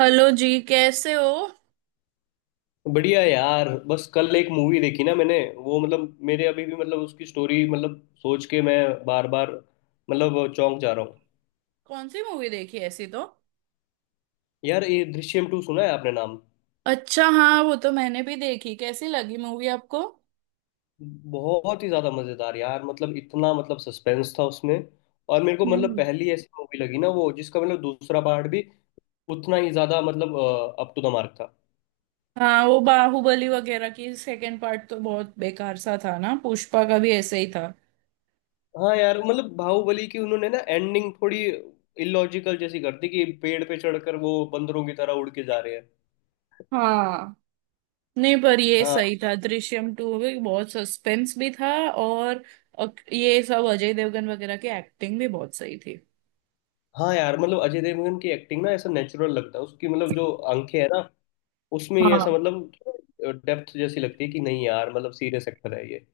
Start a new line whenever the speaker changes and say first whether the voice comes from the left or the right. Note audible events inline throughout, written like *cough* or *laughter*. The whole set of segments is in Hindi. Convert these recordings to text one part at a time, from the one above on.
right: हेलो जी, कैसे हो।
left: बढ़िया यार। बस कल एक मूवी देखी ना मैंने, वो मतलब, मेरे अभी भी मतलब उसकी स्टोरी मतलब सोच के मैं बार बार मतलब चौंक जा रहा हूँ।
right: कौन सी मूवी देखी ऐसी तो।
left: यार ये दृश्यम टू सुना है आपने नाम?
right: अच्छा, हाँ वो तो मैंने भी देखी। कैसी लगी मूवी आपको।
left: बहुत ही ज्यादा मजेदार यार। मतलब इतना मतलब सस्पेंस था उसमें। और मेरे को मतलब
right: हम्म।
left: पहली ऐसी मूवी लगी ना वो, जिसका मतलब दूसरा पार्ट भी उतना ही ज्यादा मतलब अप टू द मार्क था।
right: हाँ, वो बाहुबली वगैरह की सेकंड पार्ट तो बहुत बेकार सा था ना। पुष्पा का भी ऐसे ही था।
left: हाँ यार, मतलब बाहुबली की उन्होंने ना एंडिंग थोड़ी इलॉजिकल जैसी कर दी कि पेड़ पे चढ़कर वो बंदरों की तरह उड़ के जा रहे हैं।
right: हाँ। नहीं, पर ये
left: हाँ।
right: सही था। दृश्यम टू भी बहुत सस्पेंस भी था, और ये सब अजय देवगन वगैरह की एक्टिंग भी बहुत सही थी।
left: हाँ यार, मतलब अजय देवगन की एक्टिंग ना ऐसा नेचुरल लगता है, उसकी मतलब जो आंखें है ना उसमें ही
right: हाँ।
left: ऐसा मतलब डेप्थ जैसी लगती है कि नहीं यार। मतलब सीरियस एक्टर है ये।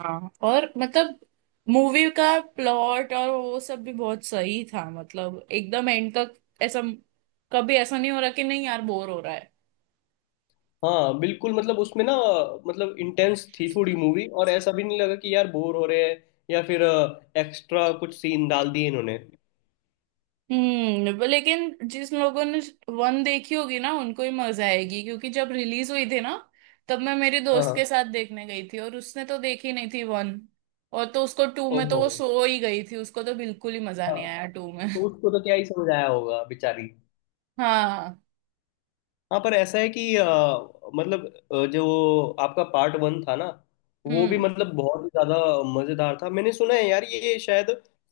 right: हाँ, और मतलब मूवी का प्लॉट और वो सब भी बहुत सही था, मतलब एकदम एंड तक ऐसा कभी ऐसा नहीं हो रहा कि नहीं यार बोर हो रहा है।
left: हाँ बिल्कुल। मतलब उसमें ना मतलब इंटेंस थी थोड़ी मूवी और ऐसा भी नहीं लगा कि यार बोर हो रहे हैं या फिर एक्स्ट्रा कुछ सीन डाल दिए इन्होंने।
right: हम्म। लेकिन जिस लोगों ने वन देखी होगी ना उनको ही मजा आएगी, क्योंकि जब रिलीज हुई थी ना तब मैं मेरे दोस्त
left: हाँ।
right: के साथ देखने गई थी और उसने तो देखी नहीं थी वन। और तो उसको टू में तो
left: ओहो।
right: वो सो ही गई थी, उसको तो बिल्कुल ही मजा
left: हाँ।
right: नहीं आया टू में।
left: तो
right: *laughs*
left: उसको तो क्या ही समझ आया होगा बेचारी।
right: हाँ।
left: हाँ पर ऐसा है कि मतलब जो आपका पार्ट वन था ना वो भी
right: हम्म।
left: मतलब बहुत ही ज्यादा मजेदार था। मैंने सुना है यार, ये शायद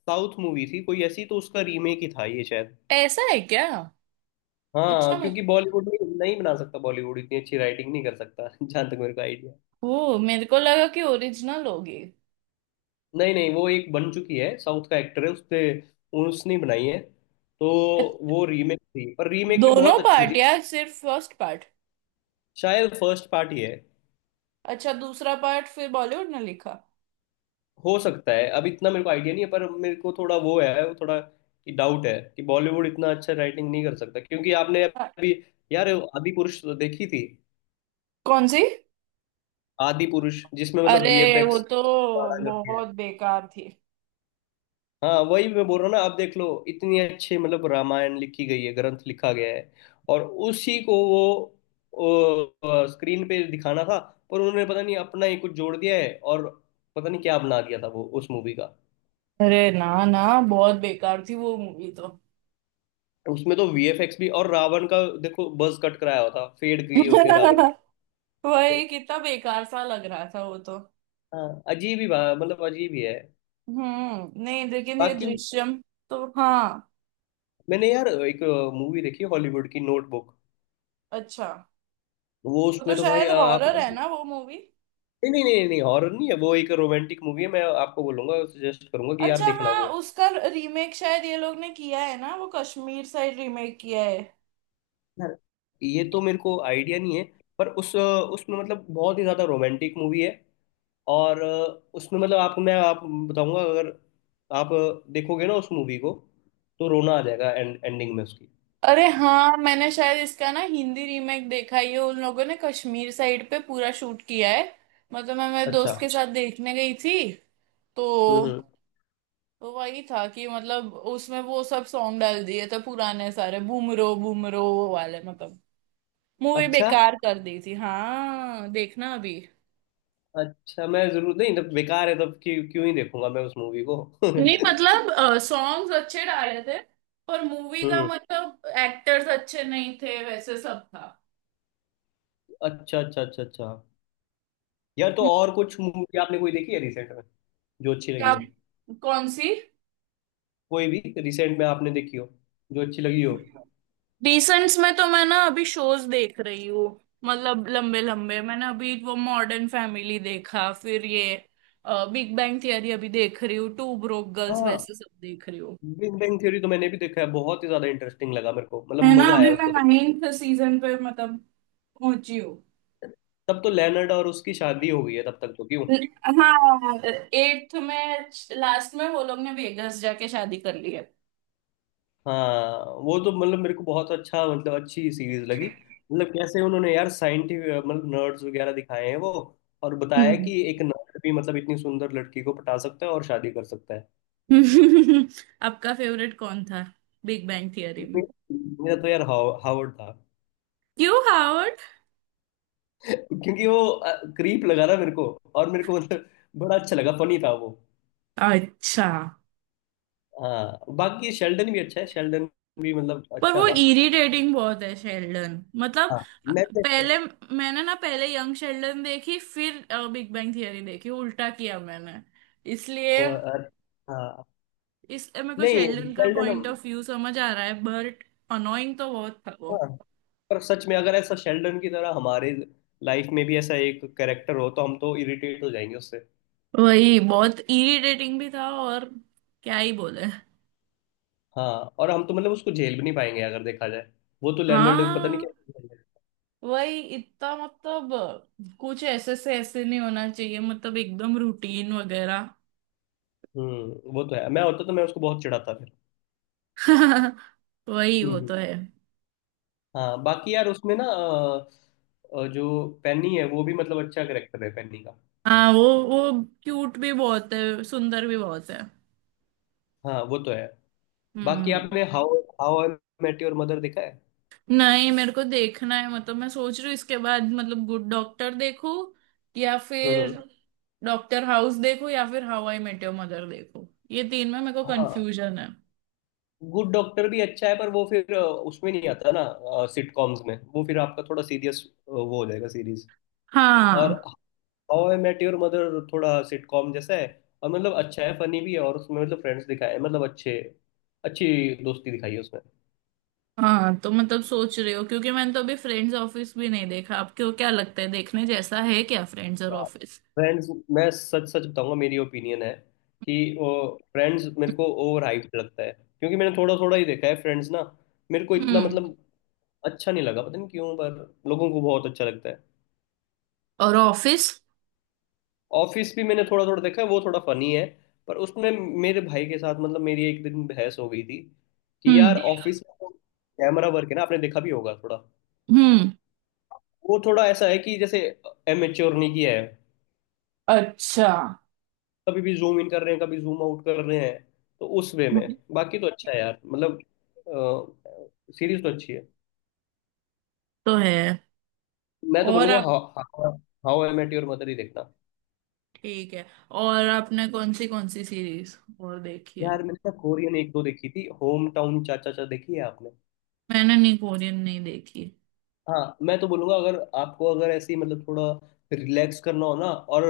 left: साउथ मूवी थी कोई ऐसी, तो उसका रीमेक ही था ये शायद।
right: ऐसा है क्या। अच्छा।
left: हाँ, क्योंकि बॉलीवुड में नहीं बना सकता, बॉलीवुड इतनी अच्छी राइटिंग नहीं कर सकता *laughs* जहाँ तक मेरे को आइडिया।
right: ओ, मेरे को लगा कि ओरिजिनल होगी।
left: नहीं नहीं, वो एक बन चुकी है, साउथ का एक्टर है, उसने उसने बनाई है तो।
right: अ-
left: वो रीमेक थी पर रीमेक भी
right: दोनों
left: बहुत अच्छी
right: पार्ट
left: थी।
right: या सिर्फ फर्स्ट पार्ट।
left: शायद फर्स्ट पार्ट ही है।
right: अच्छा, दूसरा पार्ट फिर बॉलीवुड ने लिखा।
left: हो सकता है, अब इतना मेरे को आइडिया नहीं है, पर मेरे को थोड़ा वो है, वो थोड़ा डाउट है कि बॉलीवुड इतना अच्छा राइटिंग नहीं कर सकता, क्योंकि आपने
right: अ,
left: अभी यार आदि पुरुष तो देखी थी।
right: कौन सी।
left: आदि पुरुष जिसमें मतलब
right: अरे, वो
left: वीएफएक्स।
right: तो बहुत बेकार थी।
left: हाँ वही मैं बोल रहा हूँ ना। आप देख लो, इतनी अच्छी मतलब रामायण लिखी गई है, ग्रंथ लिखा गया है, और उसी को वो स्क्रीन पे दिखाना था, पर उन्होंने पता नहीं अपना ही कुछ जोड़ दिया है और पता नहीं क्या बना दिया था वो उस मूवी का।
right: अरे ना ना, बहुत बेकार थी वो मूवी तो।
left: उसमें तो वीएफएक्स भी, और रावण का देखो बuzz कट कराया हुआ था, फेड किए हुए थे रावण के।
right: *laughs* वही, कितना बेकार सा लग रहा था वो तो।
left: हाँ, अजीब ही मतलब अजीब ही है।
right: हम्म। नहीं, लेकिन ये
left: बाकी
right: दृश्यम तो हाँ।
left: मैंने यार एक मूवी देखी हॉलीवुड की, नोटबुक।
right: अच्छा।
left: वो
right: वो
left: उसमें
right: तो
left: तो भाई
right: शायद
left: आप।
right: हॉरर है ना वो मूवी।
left: नहीं नहीं नहीं नहीं, हॉरर नहीं है वो, एक रोमांटिक मूवी है। मैं आपको बोलूंगा, सजेस्ट करूंगा कि यार
right: अच्छा,
left: देखना
right: हाँ,
left: वो।
right: उसका रीमेक शायद ये लोग ने किया है ना, वो कश्मीर साइड रीमेक किया है।
left: यार ये तो मेरे को आइडिया नहीं है, पर उस उसमें मतलब बहुत ही ज्यादा रोमांटिक मूवी है। और उसमें मतलब आपको, मैं आप बताऊंगा, अगर आप देखोगे ना उस मूवी को तो रोना आ जाएगा एंडिंग में उसकी।
right: अरे हाँ, मैंने शायद इसका ना हिंदी रीमेक देखा है। ये उन लोगों ने कश्मीर साइड पे पूरा शूट किया है। मतलब मैं मेरे
left: अच्छा।
right: दोस्त के साथ अच्छा देखने गई थी। तो।
left: हम्म हम्म।
right: तो वही था कि मतलब उसमें वो सब सॉन्ग डाल दिए थे पुराने सारे, बूमरो बूमरो वो वाले, मतलब मूवी
left: अच्छा
right: बेकार कर दी थी। हाँ देखना अभी।
left: अच्छा। मैं जरूर नहीं, जब बेकार है तब क्यों क्यों ही देखूंगा मैं उस मूवी को *laughs*
right: नहीं, मतलब सॉन्ग्स अच्छे डाले थे। पर मूवी का
left: हम्म।
right: मतलब एक्टर्स अच्छे नहीं थे, वैसे सब था।
left: अच्छा अच्छा अच्छा अच्छा। यार तो और कुछ मूवी आपने कोई देखी है रिसेंट में जो अच्छी लगी
right: क्या।
left: हो?
right: कौन सी।
left: कोई भी रिसेंट में आपने देखी हो जो अच्छी लगी हो?
right: रिसेंट्स में तो मैं ना अभी शोज देख रही हूँ। मतलब लंबे लंबे, मैंने अभी वो मॉडर्न फैमिली देखा, फिर ये बिग बैंग थियरी अभी देख रही हूँ, टू ब्रोक गर्ल्स,
left: हाँ।
right: वैसे सब देख रही हूँ।
left: बिग बैंग थ्योरी तो मैंने भी देखा है, बहुत ही ज्यादा इंटरेस्टिंग लगा मेरे को,
right: है
left: मतलब
right: ना।
left: मजा
right: अभी
left: आया
right: मैं
left: उसको।
right: नाइन्थ सीजन पे मतलब पहुंची हूँ।
left: तब तो लेनर्ड और उसकी शादी हो गई है तब तक तो, क्यों?
right: हाँ, एट्थ में लास्ट में वो लोग ने वेगस जाके शादी कर ली है।
left: हाँ। वो तो मतलब मेरे को बहुत अच्छा, मतलब अच्छी सीरीज लगी। मतलब कैसे उन्होंने यार साइंटिफिक मतलब नर्ड्स वगैरह दिखाए हैं वो, और बताया
right: हम्म।
left: कि एक नर्ड भी मतलब इतनी सुंदर लड़की को पटा सकता है और शादी कर सकता है।
right: *laughs* आपका फेवरेट कौन था बिग बैंग थियरी में।
left: मेरा तो यार हावर्ड था।
right: क्यों हावर्ड।
left: *laughs* क्योंकि वो क्रीप लगा ना मेरे को, और मेरे को मतलब बड़ा अच्छा लगा, फनी था वो।
right: अच्छा।
left: हाँ। बाकी शेल्डन भी अच्छा है, शेल्डन भी मतलब
right: पर
left: अच्छा
right: वो
left: था।
right: इरिटेटिंग बहुत है शेल्डन। मतलब
left: हाँ। नेटफ्लिक्स।
right: पहले मैंने ना पहले यंग शेल्डन देखी फिर बिग बैंग थियरी देखी, उल्टा किया मैंने, इसलिए
left: हाँ।
right: इस मेरे को
left: नहीं,
right: शेल्डन का
left: शेल्डन।
right: पॉइंट ऑफ व्यू समझ आ रहा है बट अनोइंग तो बहुत था।
left: हाँ पर सच में अगर ऐसा शेल्डन की तरह हमारे लाइफ में भी ऐसा एक कैरेक्टर हो तो हम तो इरिटेट हो जाएंगे उससे।
right: वही बहुत इरिटेटिंग भी था, और क्या ही बोले।
left: हाँ। और हम तो मतलब उसको झेल भी नहीं पाएंगे अगर देखा जाए। वो तो लेनर्ड पता नहीं
right: हाँ,
left: क्या।
right: वही इतना मतलब कुछ ऐसे से ऐसे नहीं होना चाहिए, मतलब एकदम रूटीन वगैरह।
left: हम्म। वो तो है, मैं होता तो मैं उसको बहुत चिढ़ाता फिर।
right: *laughs* वही,
left: हम्म
right: वो तो
left: हम्म।
right: है।
left: हाँ बाकी यार उसमें ना जो पेनी है वो भी मतलब अच्छा करेक्टर है पेनी का।
right: हाँ, वो क्यूट भी बहुत है, सुंदर भी बहुत है।
left: हाँ वो तो है। बाकी
right: हम्म।
left: आपने how how I met your mother देखा है?
right: नहीं, मेरे को देखना है, मतलब मैं सोच रही हूँ इसके बाद मतलब गुड डॉक्टर देखूं या फिर
left: हम्म।
right: डॉक्टर हाउस देखूं या फिर how I met your mother देखूं। ये तीन में मेरे को
left: हाँ
right: कंफ्यूजन है।
left: गुड डॉक्टर भी अच्छा है, पर वो फिर उसमें नहीं आता ना सिटकॉम्स में, वो फिर आपका थोड़ा सीरियस वो हो जाएगा सीरीज। और
right: हाँ।
left: How I met your mother थोड़ा सिटकॉम जैसा है, और मतलब अच्छा है, फनी भी है, और उसमें मतलब फ्रेंड्स दिखाए हैं, मतलब अच्छे, अच्छी दोस्ती दिखाई है उसमें।
right: हाँ, तो मतलब सोच रहे हो, क्योंकि मैंने तो अभी फ्रेंड्स, ऑफिस भी नहीं देखा। आपको क्या लगता है देखने जैसा है क्या फ्रेंड्स और ऑफिस।
left: फ्रेंड्स, मैं सच सच बताऊंगा, मेरी ओपिनियन है कि वो फ्रेंड्स मेरे को ओवर हाइप लगता है, क्योंकि मैंने थोड़ा थोड़ा ही देखा है फ्रेंड्स ना। मेरे को इतना
right: हम्म।
left: मतलब अच्छा नहीं लगा, पता नहीं क्यों, पर लोगों को बहुत अच्छा लगता है।
right: और ऑफिस।
left: ऑफिस भी मैंने थोड़ा थोड़ा देखा है, वो थोड़ा फनी है, पर उसमें मेरे भाई के साथ मतलब मेरी एक दिन बहस हो गई थी कि
right: हम्म
left: यार ऑफिस में तो कैमरा वर्क है ना, आपने देखा भी होगा थोड़ा,
right: हम्म।
left: वो थोड़ा ऐसा है कि जैसे एमेच्योर नहीं किया है,
right: अच्छा।
left: कभी भी जूम इन कर रहे हैं कभी जूम आउट कर रहे हैं। तो उस वे में,
right: हम्म,
left: बाकी तो अच्छा है यार, मतलब सीरीज तो अच्छी है।
right: तो है।
left: मैं तो
right: और
left: बोलूंगा
right: आप।
left: How I met your mother ही देखना।
right: ठीक है। और आपने कौन सी सीरीज और देखी है।
left: यार मैंने ना कोरियन एक दो देखी थी, होम टाउन चाचा चा, देखी है आपने?
right: मैंने नहीं, कोरियन नहीं देखी।
left: हाँ, मैं तो बोलूंगा अगर आपको अगर ऐसी मतलब थोड़ा रिलैक्स करना हो ना, और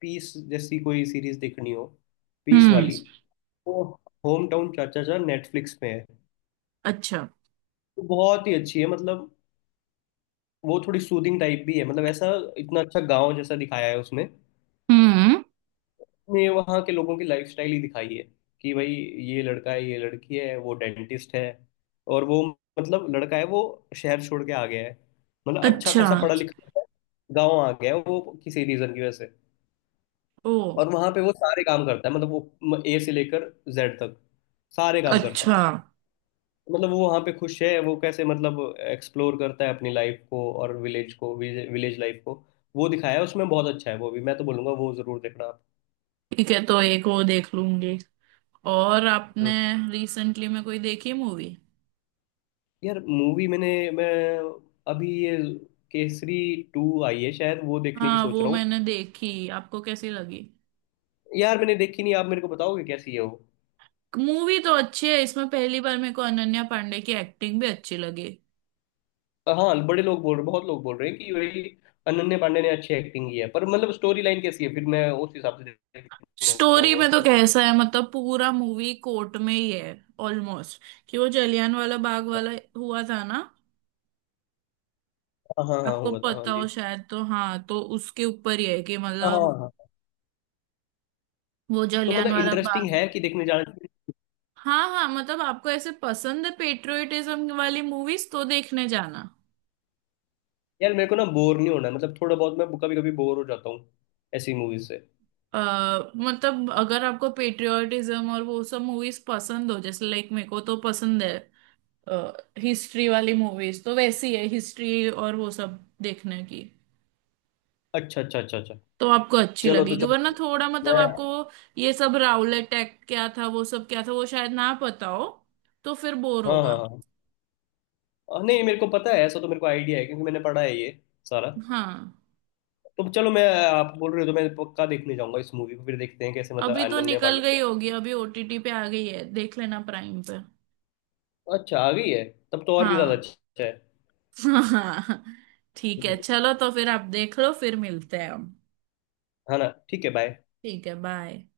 left: पीस जैसी कोई सीरीज देखनी हो, पीस
right: हम्म।
left: वाली, तो होम टाउन चाचा चाचा नेटफ्लिक्स पे है,
right: अच्छा।
left: तो बहुत ही अच्छी है। मतलब वो थोड़ी सूदिंग टाइप भी है, मतलब ऐसा इतना अच्छा गांव जैसा दिखाया है उसमें
right: हम्म।
left: ने, वहाँ के लोगों की लाइफस्टाइल ही दिखाई है कि भाई ये लड़का है, ये लड़की है, वो डेंटिस्ट है, और वो मतलब लड़का है, वो शहर छोड़ के आ गया है, मतलब अच्छा
right: अच्छा,
left: खासा पढ़ा लिखा है, गाँव आ गया है वो किसी रीजन की वजह से,
right: ओ,
left: और वहां पे वो सारे काम करता है, मतलब वो ए से लेकर जेड तक सारे काम करता है।
right: अच्छा।
left: मतलब वो वहां पे खुश है, वो कैसे मतलब एक्सप्लोर करता है अपनी लाइफ को, और विलेज को, विलेज लाइफ को, वो दिखाया है उसमें। बहुत अच्छा है वो भी, मैं तो बोलूंगा वो जरूर देखना आप।
right: ठीक है, तो एक वो देख लूंगी। और आपने
left: हम्म।
right: रिसेंटली में कोई देखी मूवी।
left: यार मूवी मैं अभी ये केसरी टू आई है शायद, वो देखने की
right: हाँ,
left: सोच
right: वो
left: रहा हूँ।
right: मैंने देखी, आपको कैसी लगी।
left: यार मैंने देखी नहीं, आप मेरे को बताओगे कैसी है वो?
right: मूवी तो अच्छी है। इसमें पहली बार मेरे को अनन्या पांडे की एक्टिंग भी अच्छी लगी।
left: हाँ बड़े लोग बोल रहे, बहुत लोग बोल रहे हैं कि वही अनन्या पांडे ने अच्छी एक्टिंग की है, पर मतलब स्टोरी लाइन कैसी है फिर मैं उस हिसाब से देखने
right: स्टोरी
left: जाऊंगा
right: में तो
left: उसको।
right: कैसा है, मतलब पूरा मूवी कोर्ट में ही है ऑलमोस्ट, कि वो जलियान वाला बाग वाला हुआ था ना।
left: हाँ हाँ हाँ,
right: आपको
left: होगा तो, हाँ
right: पता
left: जी।
right: हो शायद, तो हाँ, तो उसके ऊपर ही है कि
left: हाँ हाँ
right: मतलब
left: हाँ,
right: वो
left: तो
right: जलियान
left: मतलब
right: वाला
left: इंटरेस्टिंग
right: बाग।
left: है कि देखने जाना चाहिए।
right: हाँ हाँ, मतलब आपको ऐसे पसंद है पेट्रियोटिज्म वाली मूवीज तो देखने जाना।
left: यार मेरे को ना बोर नहीं होना है, मतलब थोड़ा बहुत मैं कभी कभी बोर हो जाता हूँ ऐसी मूवीज से।
right: मतलब अगर आपको पेट्रियोटिज्म और वो सब मूवीज पसंद हो जैसे लाइक, मेरे को तो पसंद है हिस्ट्री वाली मूवीज, तो वैसी है हिस्ट्री और वो सब देखने की।
left: अच्छा अच्छा अच्छा अच्छा।
right: तो आपको अच्छी
left: चलो तो,
right: लगेगी,
left: चलो
right: वरना थोड़ा मतलब
left: मैं।
right: आपको ये सब राउलेट एक्ट क्या था, वो सब क्या था, वो शायद ना पता हो, तो फिर बोर
left: हाँ
right: होगा।
left: हाँ हाँ, नहीं मेरे को पता है ऐसा, तो मेरे को आइडिया है क्योंकि मैंने पढ़ा है ये सारा।
right: हाँ।
left: तो चलो, मैं, आप बोल रहे हो तो मैं पक्का देखने जाऊंगा इस मूवी को, फिर देखते हैं कैसे, मतलब
right: अभी तो
left: अनन्या
right: निकल
left: पांडे।
right: गई होगी, अभी ओटीटी पे आ गई है, देख लेना प्राइम पे।
left: अच्छा आ गई है, तब तो और भी ज्यादा
right: हाँ।
left: अच्छा है।
right: *laughs* हाँ। ठीक है,
left: हम्म।
right: चलो तो फिर आप देख लो, फिर मिलते हैं हम।
left: हाँ ना ठीक है बाय।
right: ठीक है बाय।